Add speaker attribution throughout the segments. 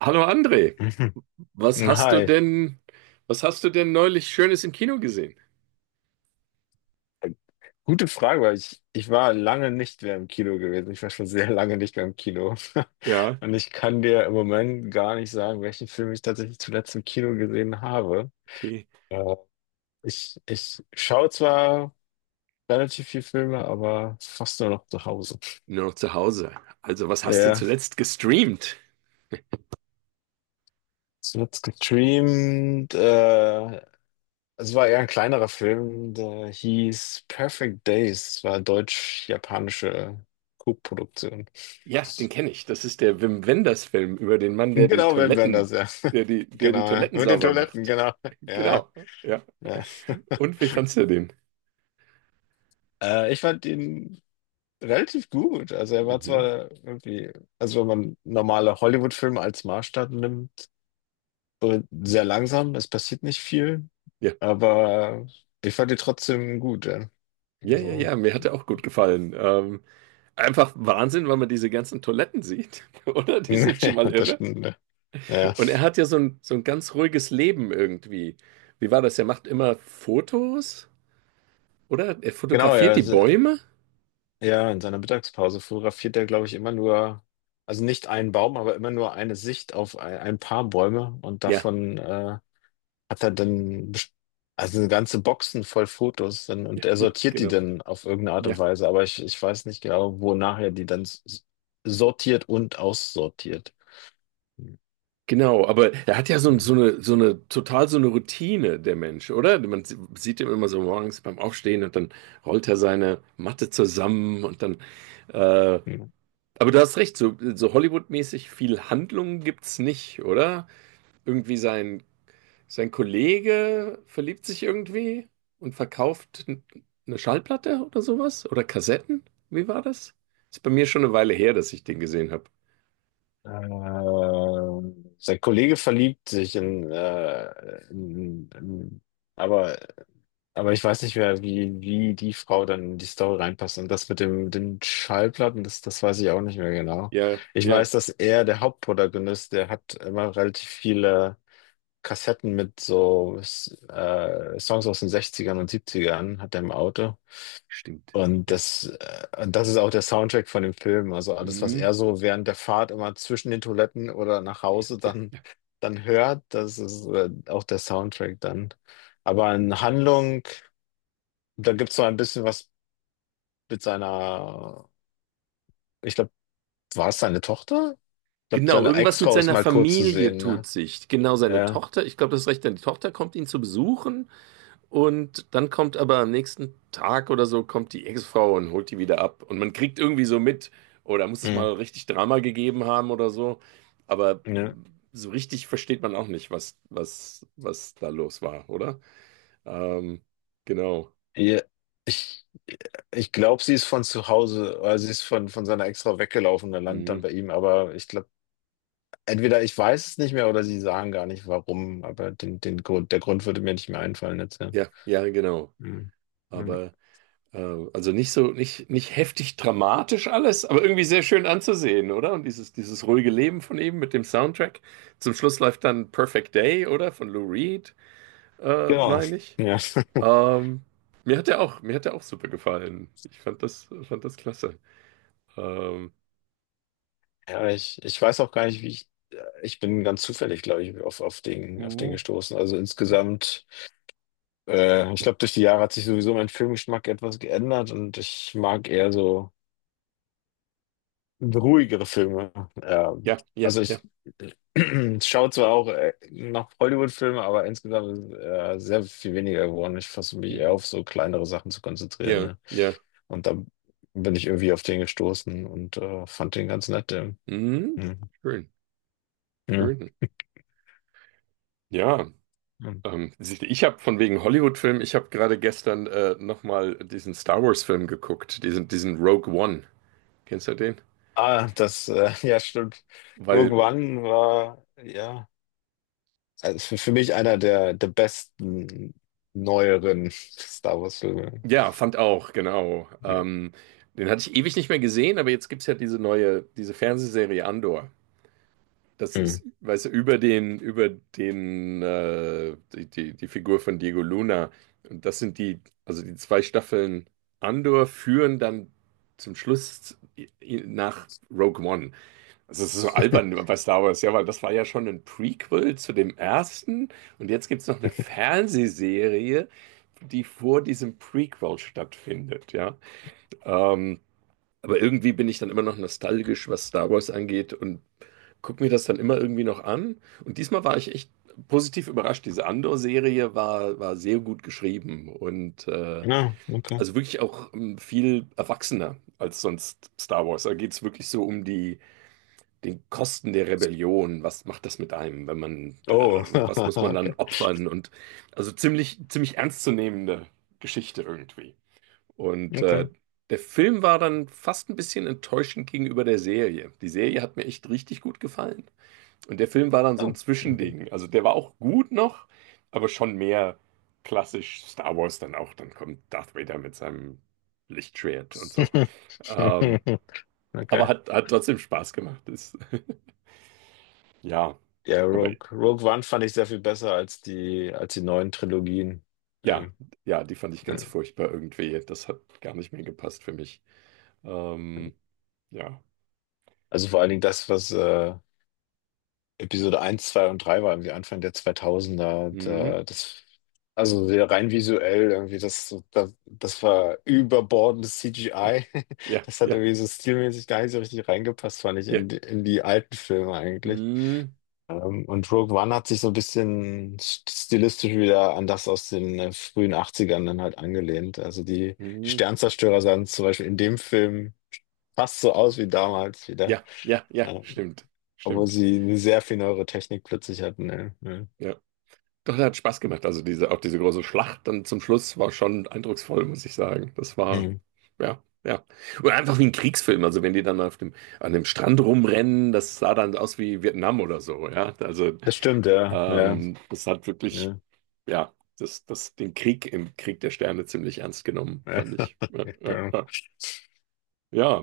Speaker 1: Hallo André,
Speaker 2: Mhm.
Speaker 1: was hast
Speaker 2: Na,
Speaker 1: du denn, was hast du denn neulich Schönes im Kino gesehen?
Speaker 2: gute Frage, weil ich war lange nicht mehr im Kino gewesen. Ich war schon sehr lange nicht mehr im Kino.
Speaker 1: Ja,
Speaker 2: Und ich kann dir im Moment gar nicht sagen, welchen Film ich tatsächlich zuletzt im Kino gesehen habe.
Speaker 1: okay.
Speaker 2: Äh, ich schaue zwar relativ viel Filme, aber fast nur noch zu Hause.
Speaker 1: Nur noch zu Hause. Also, was hast du
Speaker 2: Ja,
Speaker 1: zuletzt gestreamt?
Speaker 2: zuletzt gestreamt. Es war eher ein kleinerer Film, der hieß Perfect Days. Es war eine deutsch-japanische Co-Produktion.
Speaker 1: Ja, den kenne ich. Das ist der Wim Wenders-Film über den Mann, der die
Speaker 2: Genau, Wim Wenders,
Speaker 1: Toiletten,
Speaker 2: ja.
Speaker 1: der die, der die
Speaker 2: Genau, ja.
Speaker 1: Toiletten
Speaker 2: Mit den
Speaker 1: sauber
Speaker 2: Toiletten,
Speaker 1: macht.
Speaker 2: genau. Ja,
Speaker 1: Genau. Ja.
Speaker 2: ja.
Speaker 1: Und wie fandst du den?
Speaker 2: Ich fand ihn relativ gut. Also er war
Speaker 1: Mhm.
Speaker 2: zwar irgendwie, also wenn man normale Hollywood-Filme als Maßstab nimmt, so sehr langsam, es passiert nicht viel,
Speaker 1: Ja.
Speaker 2: aber ich fand ihn trotzdem gut, ja.
Speaker 1: Ja, ja,
Speaker 2: Also,
Speaker 1: ja, mir hat er auch gut gefallen. Einfach Wahnsinn, weil man diese ganzen Toiletten sieht, oder? Die sind schon mal
Speaker 2: ja, das
Speaker 1: irre.
Speaker 2: stimmt. Ja. Ja.
Speaker 1: Und er hat ja so ein ganz ruhiges Leben irgendwie. Wie war das? Er macht immer Fotos, oder? Er
Speaker 2: Genau, ja.
Speaker 1: fotografiert die
Speaker 2: Also,
Speaker 1: Bäume?
Speaker 2: ja, in seiner Mittagspause fotografiert er, glaube ich, immer nur, also nicht einen Baum, aber immer nur eine Sicht auf ein paar Bäume und
Speaker 1: Ja,
Speaker 2: davon hat er dann best- also eine ganze Boxen voll Fotos dann, und
Speaker 1: ja,
Speaker 2: er
Speaker 1: ja,
Speaker 2: sortiert die
Speaker 1: genau.
Speaker 2: dann auf irgendeine Art und
Speaker 1: Ja,
Speaker 2: Weise, aber ich weiß nicht genau, wonach er die dann sortiert und aussortiert. Hm,
Speaker 1: genau. Aber er hat ja so, ein-
Speaker 2: hm,
Speaker 1: so eine, so eine, total so eine Routine, der Mensch, oder? Man sieht ihn immer so morgens beim Aufstehen und dann rollt er seine Matte zusammen und dann. Äh,
Speaker 2: hm.
Speaker 1: aber du hast recht, so Hollywood-mäßig viel Handlung gibt's nicht, oder? Irgendwie sein Kollege verliebt sich irgendwie und verkauft eine Schallplatte oder sowas? Oder Kassetten? Wie war das? Ist bei mir schon eine Weile her, dass ich den gesehen habe.
Speaker 2: Sein Kollege verliebt sich in, in aber. Aber ich weiß nicht mehr, wie die Frau dann in die Story reinpasst. Und das mit dem, den Schallplatten, das weiß ich auch nicht mehr genau.
Speaker 1: Ja,
Speaker 2: Ich
Speaker 1: ja,
Speaker 2: weiß, dass er, der Hauptprotagonist, der hat immer relativ viele Kassetten mit so Songs aus den Sechzigern und Siebzigern hat er im Auto.
Speaker 1: stimmt.
Speaker 2: Und
Speaker 1: Ja.
Speaker 2: das, äh, und das ist auch der Soundtrack von dem Film. Also alles, was
Speaker 1: Mhm.
Speaker 2: er so während der Fahrt immer zwischen den Toiletten oder nach
Speaker 1: Ja,
Speaker 2: Hause
Speaker 1: ja,
Speaker 2: dann,
Speaker 1: ja.
Speaker 2: dann hört, das ist auch der Soundtrack dann. Aber in Handlung. Da gibt es noch ein bisschen was mit seiner, ich glaube, war es seine Tochter? Ich glaube,
Speaker 1: Genau,
Speaker 2: seine
Speaker 1: irgendwas mit
Speaker 2: Ex-Frau ist
Speaker 1: seiner
Speaker 2: mal kurz zu
Speaker 1: Familie
Speaker 2: sehen,
Speaker 1: tut
Speaker 2: ne?
Speaker 1: sich. Genau, seine
Speaker 2: Ja.
Speaker 1: Tochter. Ich glaube, das ist recht, denn die Tochter kommt ihn zu besuchen. Und dann kommt aber am nächsten Tag oder so, kommt die Ex-Frau und holt die wieder ab. Und man kriegt irgendwie so mit, oder muss es
Speaker 2: Hm.
Speaker 1: mal richtig Drama gegeben haben oder so. Aber
Speaker 2: Ne?
Speaker 1: so richtig versteht man auch nicht, was da los war, oder? Ähm, genau.
Speaker 2: Ja. Ich, ich glaube, sie ist von zu Hause, oder sie ist von seiner Ex-Frau weggelaufen und landet dann
Speaker 1: Mhm.
Speaker 2: bei ihm, aber ich glaube, entweder ich weiß es nicht mehr oder sie sagen gar nicht warum, aber den Grund, der Grund würde mir nicht mehr einfallen jetzt, ja.
Speaker 1: Ja, ja, genau.
Speaker 2: Hm. Ja.
Speaker 1: Aber äh, also nicht so, nicht, nicht heftig dramatisch alles, aber irgendwie sehr schön anzusehen, oder? Und dieses ruhige Leben von ihm mit dem Soundtrack. Zum Schluss läuft dann Perfect Day, oder? Von Lou Reed,
Speaker 2: Genau.
Speaker 1: meine ich.
Speaker 2: Ja.
Speaker 1: Ähm, mir hat der auch super gefallen. Ich fand das klasse. Ähm,
Speaker 2: Ja, ich weiß auch gar nicht, wie ich. Ich bin ganz zufällig, glaube ich, auf den
Speaker 1: uh,
Speaker 2: gestoßen. Also insgesamt, ich glaube, durch die Jahre hat sich sowieso mein Filmgeschmack etwas geändert und ich mag eher so ruhigere Filme. Ähm,
Speaker 1: ja, ja,
Speaker 2: also
Speaker 1: ja.
Speaker 2: ich schaue zwar auch noch Hollywood-Filme, aber insgesamt ist sehr viel weniger geworden. Ich versuche mich eher
Speaker 1: Mhm.
Speaker 2: auf so kleinere Sachen zu konzentrieren,
Speaker 1: Ja,
Speaker 2: ne?
Speaker 1: ja.
Speaker 2: Und da bin ich irgendwie auf den gestoßen und fand den ganz nett. Den.
Speaker 1: Mhm.
Speaker 2: Hm.
Speaker 1: Schön,
Speaker 2: Ja.
Speaker 1: schön. Ja,
Speaker 2: Hm.
Speaker 1: siehst du, ich habe von wegen Hollywood-Film, ich habe gerade gestern nochmal diesen Star Wars-Film geguckt, diesen Rogue One. Kennst du den?
Speaker 2: Ah, ja, stimmt.
Speaker 1: Weil,
Speaker 2: Rogue One war, ja, also für mich einer der besten neueren Star Wars-Filme.
Speaker 1: ja, fand auch, genau. Den hatte ich ewig nicht mehr gesehen, aber jetzt gibt es ja diese neue, diese Fernsehserie Andor. Das
Speaker 2: Hm.
Speaker 1: ist, weißt du, über den, die, die, die Figur von Diego Luna. Und das sind also die zwei Staffeln Andor führen dann zum Schluss nach Rogue One. Also es ist so albern bei Star Wars, ja, weil das war ja schon ein Prequel zu dem ersten. Und jetzt gibt es noch eine Fernsehserie, die vor diesem Prequel stattfindet, ja. Ähm, aber irgendwie bin ich dann immer noch nostalgisch, was Star Wars angeht und guck mir das dann immer irgendwie noch an. Und diesmal war ich echt positiv überrascht. Diese Andor-Serie war sehr gut geschrieben und
Speaker 2: Ja, okay.
Speaker 1: also wirklich auch viel erwachsener als sonst Star Wars. Da geht es wirklich so um die den Kosten der Rebellion. Was macht das mit einem, wenn man,
Speaker 2: Oh,
Speaker 1: was muss man
Speaker 2: okay.
Speaker 1: dann opfern? Und also ziemlich, ziemlich ernstzunehmende Geschichte irgendwie. Und
Speaker 2: Okay.
Speaker 1: der Film war dann fast ein bisschen enttäuschend gegenüber der Serie. Die Serie hat mir echt richtig gut gefallen. Und der Film war dann so ein
Speaker 2: Oh, okay.
Speaker 1: Zwischending. Also der war auch gut noch, aber schon mehr klassisch Star Wars dann auch. Dann kommt Darth Vader mit seinem Lichtschwert und so. Ähm, aber
Speaker 2: Okay.
Speaker 1: hat trotzdem Spaß gemacht. Ist, ja,
Speaker 2: Ja,
Speaker 1: aber
Speaker 2: Rogue One fand ich sehr viel besser als die neuen Trilogien.
Speaker 1: ja,
Speaker 2: Ähm,
Speaker 1: ja, die fand ich ganz
Speaker 2: ja.
Speaker 1: furchtbar irgendwie. Das hat gar nicht mehr gepasst für mich. Ähm, ja.
Speaker 2: Also vor allen Dingen Episode eins, 2 und 3 war irgendwie Anfang der zweitausender.
Speaker 1: Hm,
Speaker 2: Da, also sehr rein visuell irgendwie, das war überbordendes
Speaker 1: ja,
Speaker 2: CGI.
Speaker 1: ja,
Speaker 2: Das hat
Speaker 1: ja,
Speaker 2: irgendwie so stilmäßig gar nicht so richtig reingepasst, fand ich,
Speaker 1: ja.
Speaker 2: in die alten Filme eigentlich.
Speaker 1: Hm,
Speaker 2: Und Rogue One hat sich so ein bisschen stilistisch wieder an das aus den frühen Achtzigern dann halt angelehnt. Also die
Speaker 1: hm,
Speaker 2: Sternzerstörer sahen zum Beispiel in dem Film fast so aus wie damals wieder.
Speaker 1: ja, ja, ja,
Speaker 2: Ähm,
Speaker 1: stimmt,
Speaker 2: Obwohl
Speaker 1: stimmt.
Speaker 2: sie eine sehr viel neuere Technik plötzlich hatten, ne? Ja.
Speaker 1: Ja. Doch, der hat Spaß gemacht. Also auch diese große Schlacht dann zum Schluss war schon eindrucksvoll, muss ich sagen. Das war,
Speaker 2: Hm.
Speaker 1: ja, ja. Oder einfach wie ein Kriegsfilm. Also wenn die dann an dem Strand rumrennen, das sah dann aus wie Vietnam oder so, ja. Also
Speaker 2: Das stimmt, ja. Ja,
Speaker 1: das hat wirklich,
Speaker 2: ja.
Speaker 1: ja, den Krieg im Krieg der Sterne ziemlich ernst genommen,
Speaker 2: Ja,
Speaker 1: fand ich. Ja,
Speaker 2: ja,
Speaker 1: ja,
Speaker 2: genau.
Speaker 1: ja. Ja,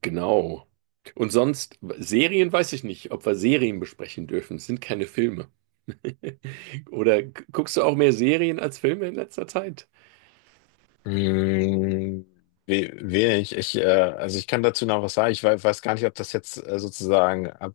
Speaker 1: genau. Und sonst, Serien weiß ich nicht, ob wir Serien besprechen dürfen. Es sind keine Filme. Oder guckst du auch mehr Serien als Filme in letzter Zeit?
Speaker 2: Hm, wenig. Also ich kann dazu noch was sagen. Ich weiß gar nicht, ob das jetzt sozusagen, ob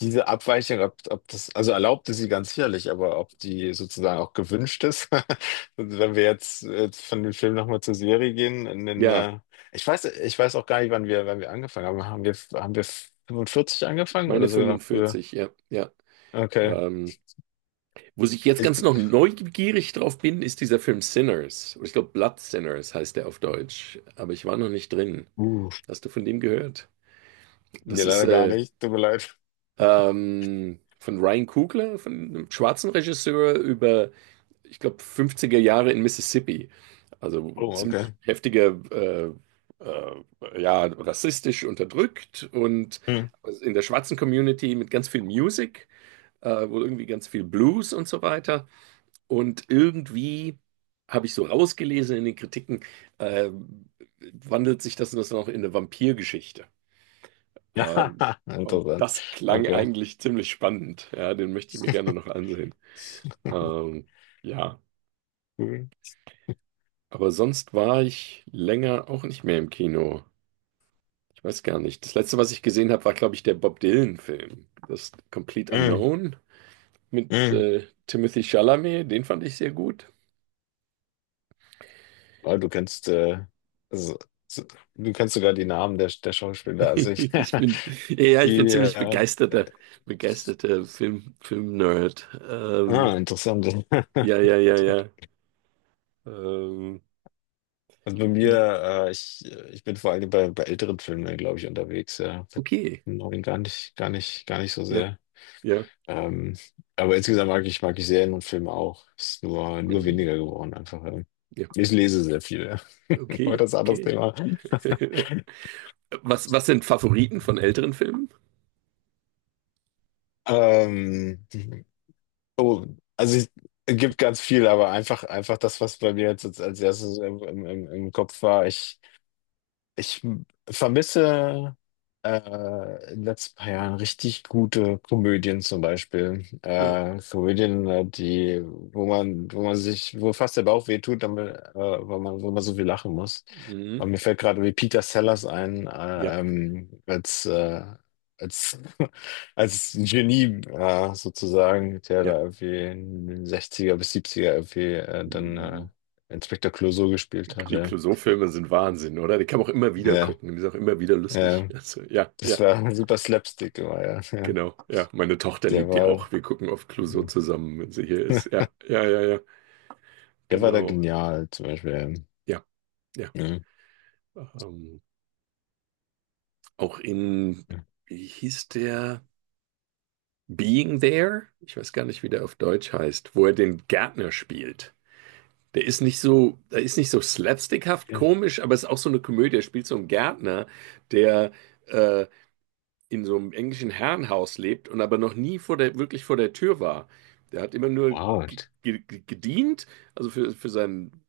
Speaker 2: diese Abweichung, ob das, also erlaubt ist sie ganz sicherlich, aber ob die sozusagen auch gewünscht ist. Und wenn wir jetzt von dem Film nochmal zur Serie gehen,
Speaker 1: Ja,
Speaker 2: ich weiß auch gar nicht, wann wir angefangen haben. Haben wir 45
Speaker 1: ich
Speaker 2: angefangen
Speaker 1: meine
Speaker 2: oder sogar noch früher?
Speaker 1: 45, ja, ja.
Speaker 2: Okay.
Speaker 1: Ähm, wo ich jetzt
Speaker 2: Ich,
Speaker 1: ganz noch neugierig drauf bin, ist dieser Film Sinners. Oder ich glaube, Blood Sinners heißt der auf Deutsch. Aber ich war noch nicht drin.
Speaker 2: uh,
Speaker 1: Hast du von dem gehört?
Speaker 2: Nee,
Speaker 1: Das ist
Speaker 2: leider gar nicht. Tut mir leid.
Speaker 1: von Ryan Coogler, von einem schwarzen Regisseur, über ich glaube, 50er Jahre in Mississippi. Also
Speaker 2: Oh,
Speaker 1: ziemlich
Speaker 2: okay.
Speaker 1: heftiger, äh, ja, rassistisch unterdrückt und
Speaker 2: Hm.
Speaker 1: in der schwarzen Community mit ganz viel Music, wohl irgendwie ganz viel Blues und so weiter. Und irgendwie habe ich so rausgelesen in den Kritiken, äh, wandelt sich das noch in eine Vampirgeschichte. Ähm,
Speaker 2: Ja,
Speaker 1: und
Speaker 2: interessant.
Speaker 1: das klang
Speaker 2: Okay.
Speaker 1: eigentlich ziemlich spannend. Ja, den möchte ich mir gerne noch ansehen. Ähm, ja.
Speaker 2: Cool.
Speaker 1: Aber sonst war ich länger auch nicht mehr im Kino. Ich weiß gar nicht. Das letzte, was ich gesehen habe, war, glaube ich, der Bob Dylan-Film. Das Complete
Speaker 2: Hm,
Speaker 1: Unknown mit
Speaker 2: hm.
Speaker 1: Timothy Chalamet. Den fand ich sehr gut.
Speaker 2: Oh, so, so, du kennst sogar die Namen der Schauspieler.
Speaker 1: Ich bin, ja, ich bin
Speaker 2: Die,
Speaker 1: ziemlich
Speaker 2: äh, äh,
Speaker 1: begeisterter Film-Nerd. Ähm,
Speaker 2: Interessant.
Speaker 1: ja, ja, ja, ja. Ähm,
Speaker 2: Also bei mir, äh, ich, ich bin vor allem bei älteren Filmen, glaube ich, unterwegs. Ja. Bei
Speaker 1: okay.
Speaker 2: neuen gar nicht, gar nicht, gar nicht so
Speaker 1: Ja,
Speaker 2: sehr.
Speaker 1: ja.
Speaker 2: Ähm, aber insgesamt mag ich Serien und Filme auch. Ist nur
Speaker 1: Mhm.
Speaker 2: weniger geworden einfach.
Speaker 1: Ja,
Speaker 2: Ich lese sehr viel. Aber
Speaker 1: okay,
Speaker 2: das ist ein anderes
Speaker 1: okay.
Speaker 2: Thema.
Speaker 1: Was sind Favoriten von älteren Filmen?
Speaker 2: Ähm, oh, also ich, es gibt ganz viel, aber einfach das, was bei mir jetzt als erstes im Kopf war. Ich vermisse in den letzten paar Jahren richtig gute Komödien zum Beispiel.
Speaker 1: Okay.
Speaker 2: Komödien, die, wo man sich, wo fast der Bauch weh tut, damit, weil man, wo man so viel lachen muss.
Speaker 1: Mhm.
Speaker 2: Und mir fällt gerade wie Peter Sellers ein,
Speaker 1: Ja.
Speaker 2: als, als Genie sozusagen, der
Speaker 1: Ja.
Speaker 2: da irgendwie in den sechziger bis siebziger irgendwie dann
Speaker 1: Die
Speaker 2: Inspektor Clouseau gespielt hatte.
Speaker 1: Clouseau-Filme sind Wahnsinn, oder? Die kann man auch immer
Speaker 2: Ja,
Speaker 1: wieder gucken. Die sind auch immer wieder
Speaker 2: ja.
Speaker 1: lustig.
Speaker 2: Ja.
Speaker 1: Also, ja, ja,
Speaker 2: Das war super Slapstick immer, ja. Ja.
Speaker 1: genau. Ja, meine Tochter
Speaker 2: Der
Speaker 1: liebt die
Speaker 2: war,
Speaker 1: auch. Wir gucken oft Clouseau zusammen, wenn sie hier ist. Ja, ja, ja, ja,
Speaker 2: Der war da
Speaker 1: genau.
Speaker 2: genial, zum Beispiel.
Speaker 1: Ja, ja.
Speaker 2: Ja.
Speaker 1: Ähm, auch in,
Speaker 2: Ja.
Speaker 1: wie hieß der? Being There? Ich weiß gar nicht, wie der auf Deutsch heißt, wo er den Gärtner spielt. Der ist nicht so slapstickhaft
Speaker 2: Ja.
Speaker 1: komisch, aber es ist auch so eine Komödie. Er spielt so einen Gärtner, der äh, in so einem englischen Herrenhaus lebt und aber noch nie wirklich vor der Tür war. Der hat immer nur
Speaker 2: Wow.
Speaker 1: ge- ge- gedient, also für seinen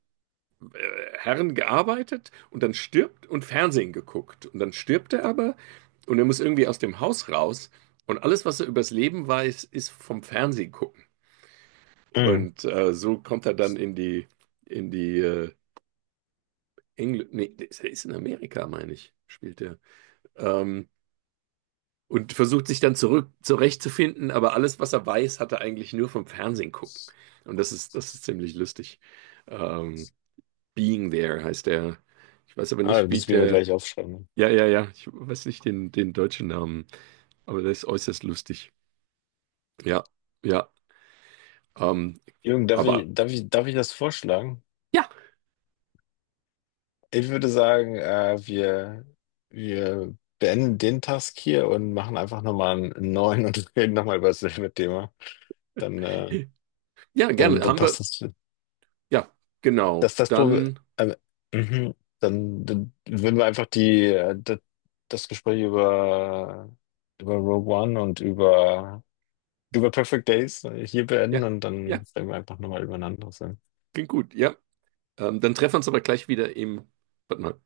Speaker 1: Herren gearbeitet und dann stirbt und Fernsehen geguckt. Und dann stirbt er aber und er muss irgendwie aus dem Haus raus und alles, was er übers Leben weiß, ist vom Fernsehen gucken.
Speaker 2: Mhm.
Speaker 1: Und so kommt er dann in die äh, nee, der ist er ist in Amerika, meine ich, spielt er. Ähm, und versucht sich dann zurück zurechtzufinden, aber alles, was er weiß, hat er eigentlich nur vom Fernsehen gucken. Und das ist ziemlich lustig. Ähm, Being There heißt der. Ich weiß aber
Speaker 2: Ah, du
Speaker 1: nicht, wie
Speaker 2: bist mir
Speaker 1: der.
Speaker 2: gleich aufschreiben.
Speaker 1: Ja, ja, ja. Ich weiß nicht den deutschen Namen, aber der ist äußerst lustig. Ja, ja. Ähm,
Speaker 2: Jürgen, darf ich,
Speaker 1: aber
Speaker 2: darf ich, darf ich das vorschlagen?
Speaker 1: ja,
Speaker 2: Ich würde sagen, wir, beenden den Task hier und machen einfach nochmal einen neuen und reden nochmal über dasselbe Thema. Dann,
Speaker 1: ja,
Speaker 2: dann,
Speaker 1: gerne.
Speaker 2: dann
Speaker 1: Haben
Speaker 2: passt
Speaker 1: wir.
Speaker 2: das.
Speaker 1: Ja,
Speaker 2: Das
Speaker 1: genau.
Speaker 2: ist das Problem.
Speaker 1: Dann.
Speaker 2: Ähm, mhm. Dann würden wir einfach das Gespräch über Rogue One und über Perfect Days hier beenden
Speaker 1: Ja,
Speaker 2: und dann
Speaker 1: ja,
Speaker 2: reden wir einfach nochmal über ein anderes.
Speaker 1: klingt gut. Ja. Dann treffen wir uns aber gleich wieder im. Warte mal.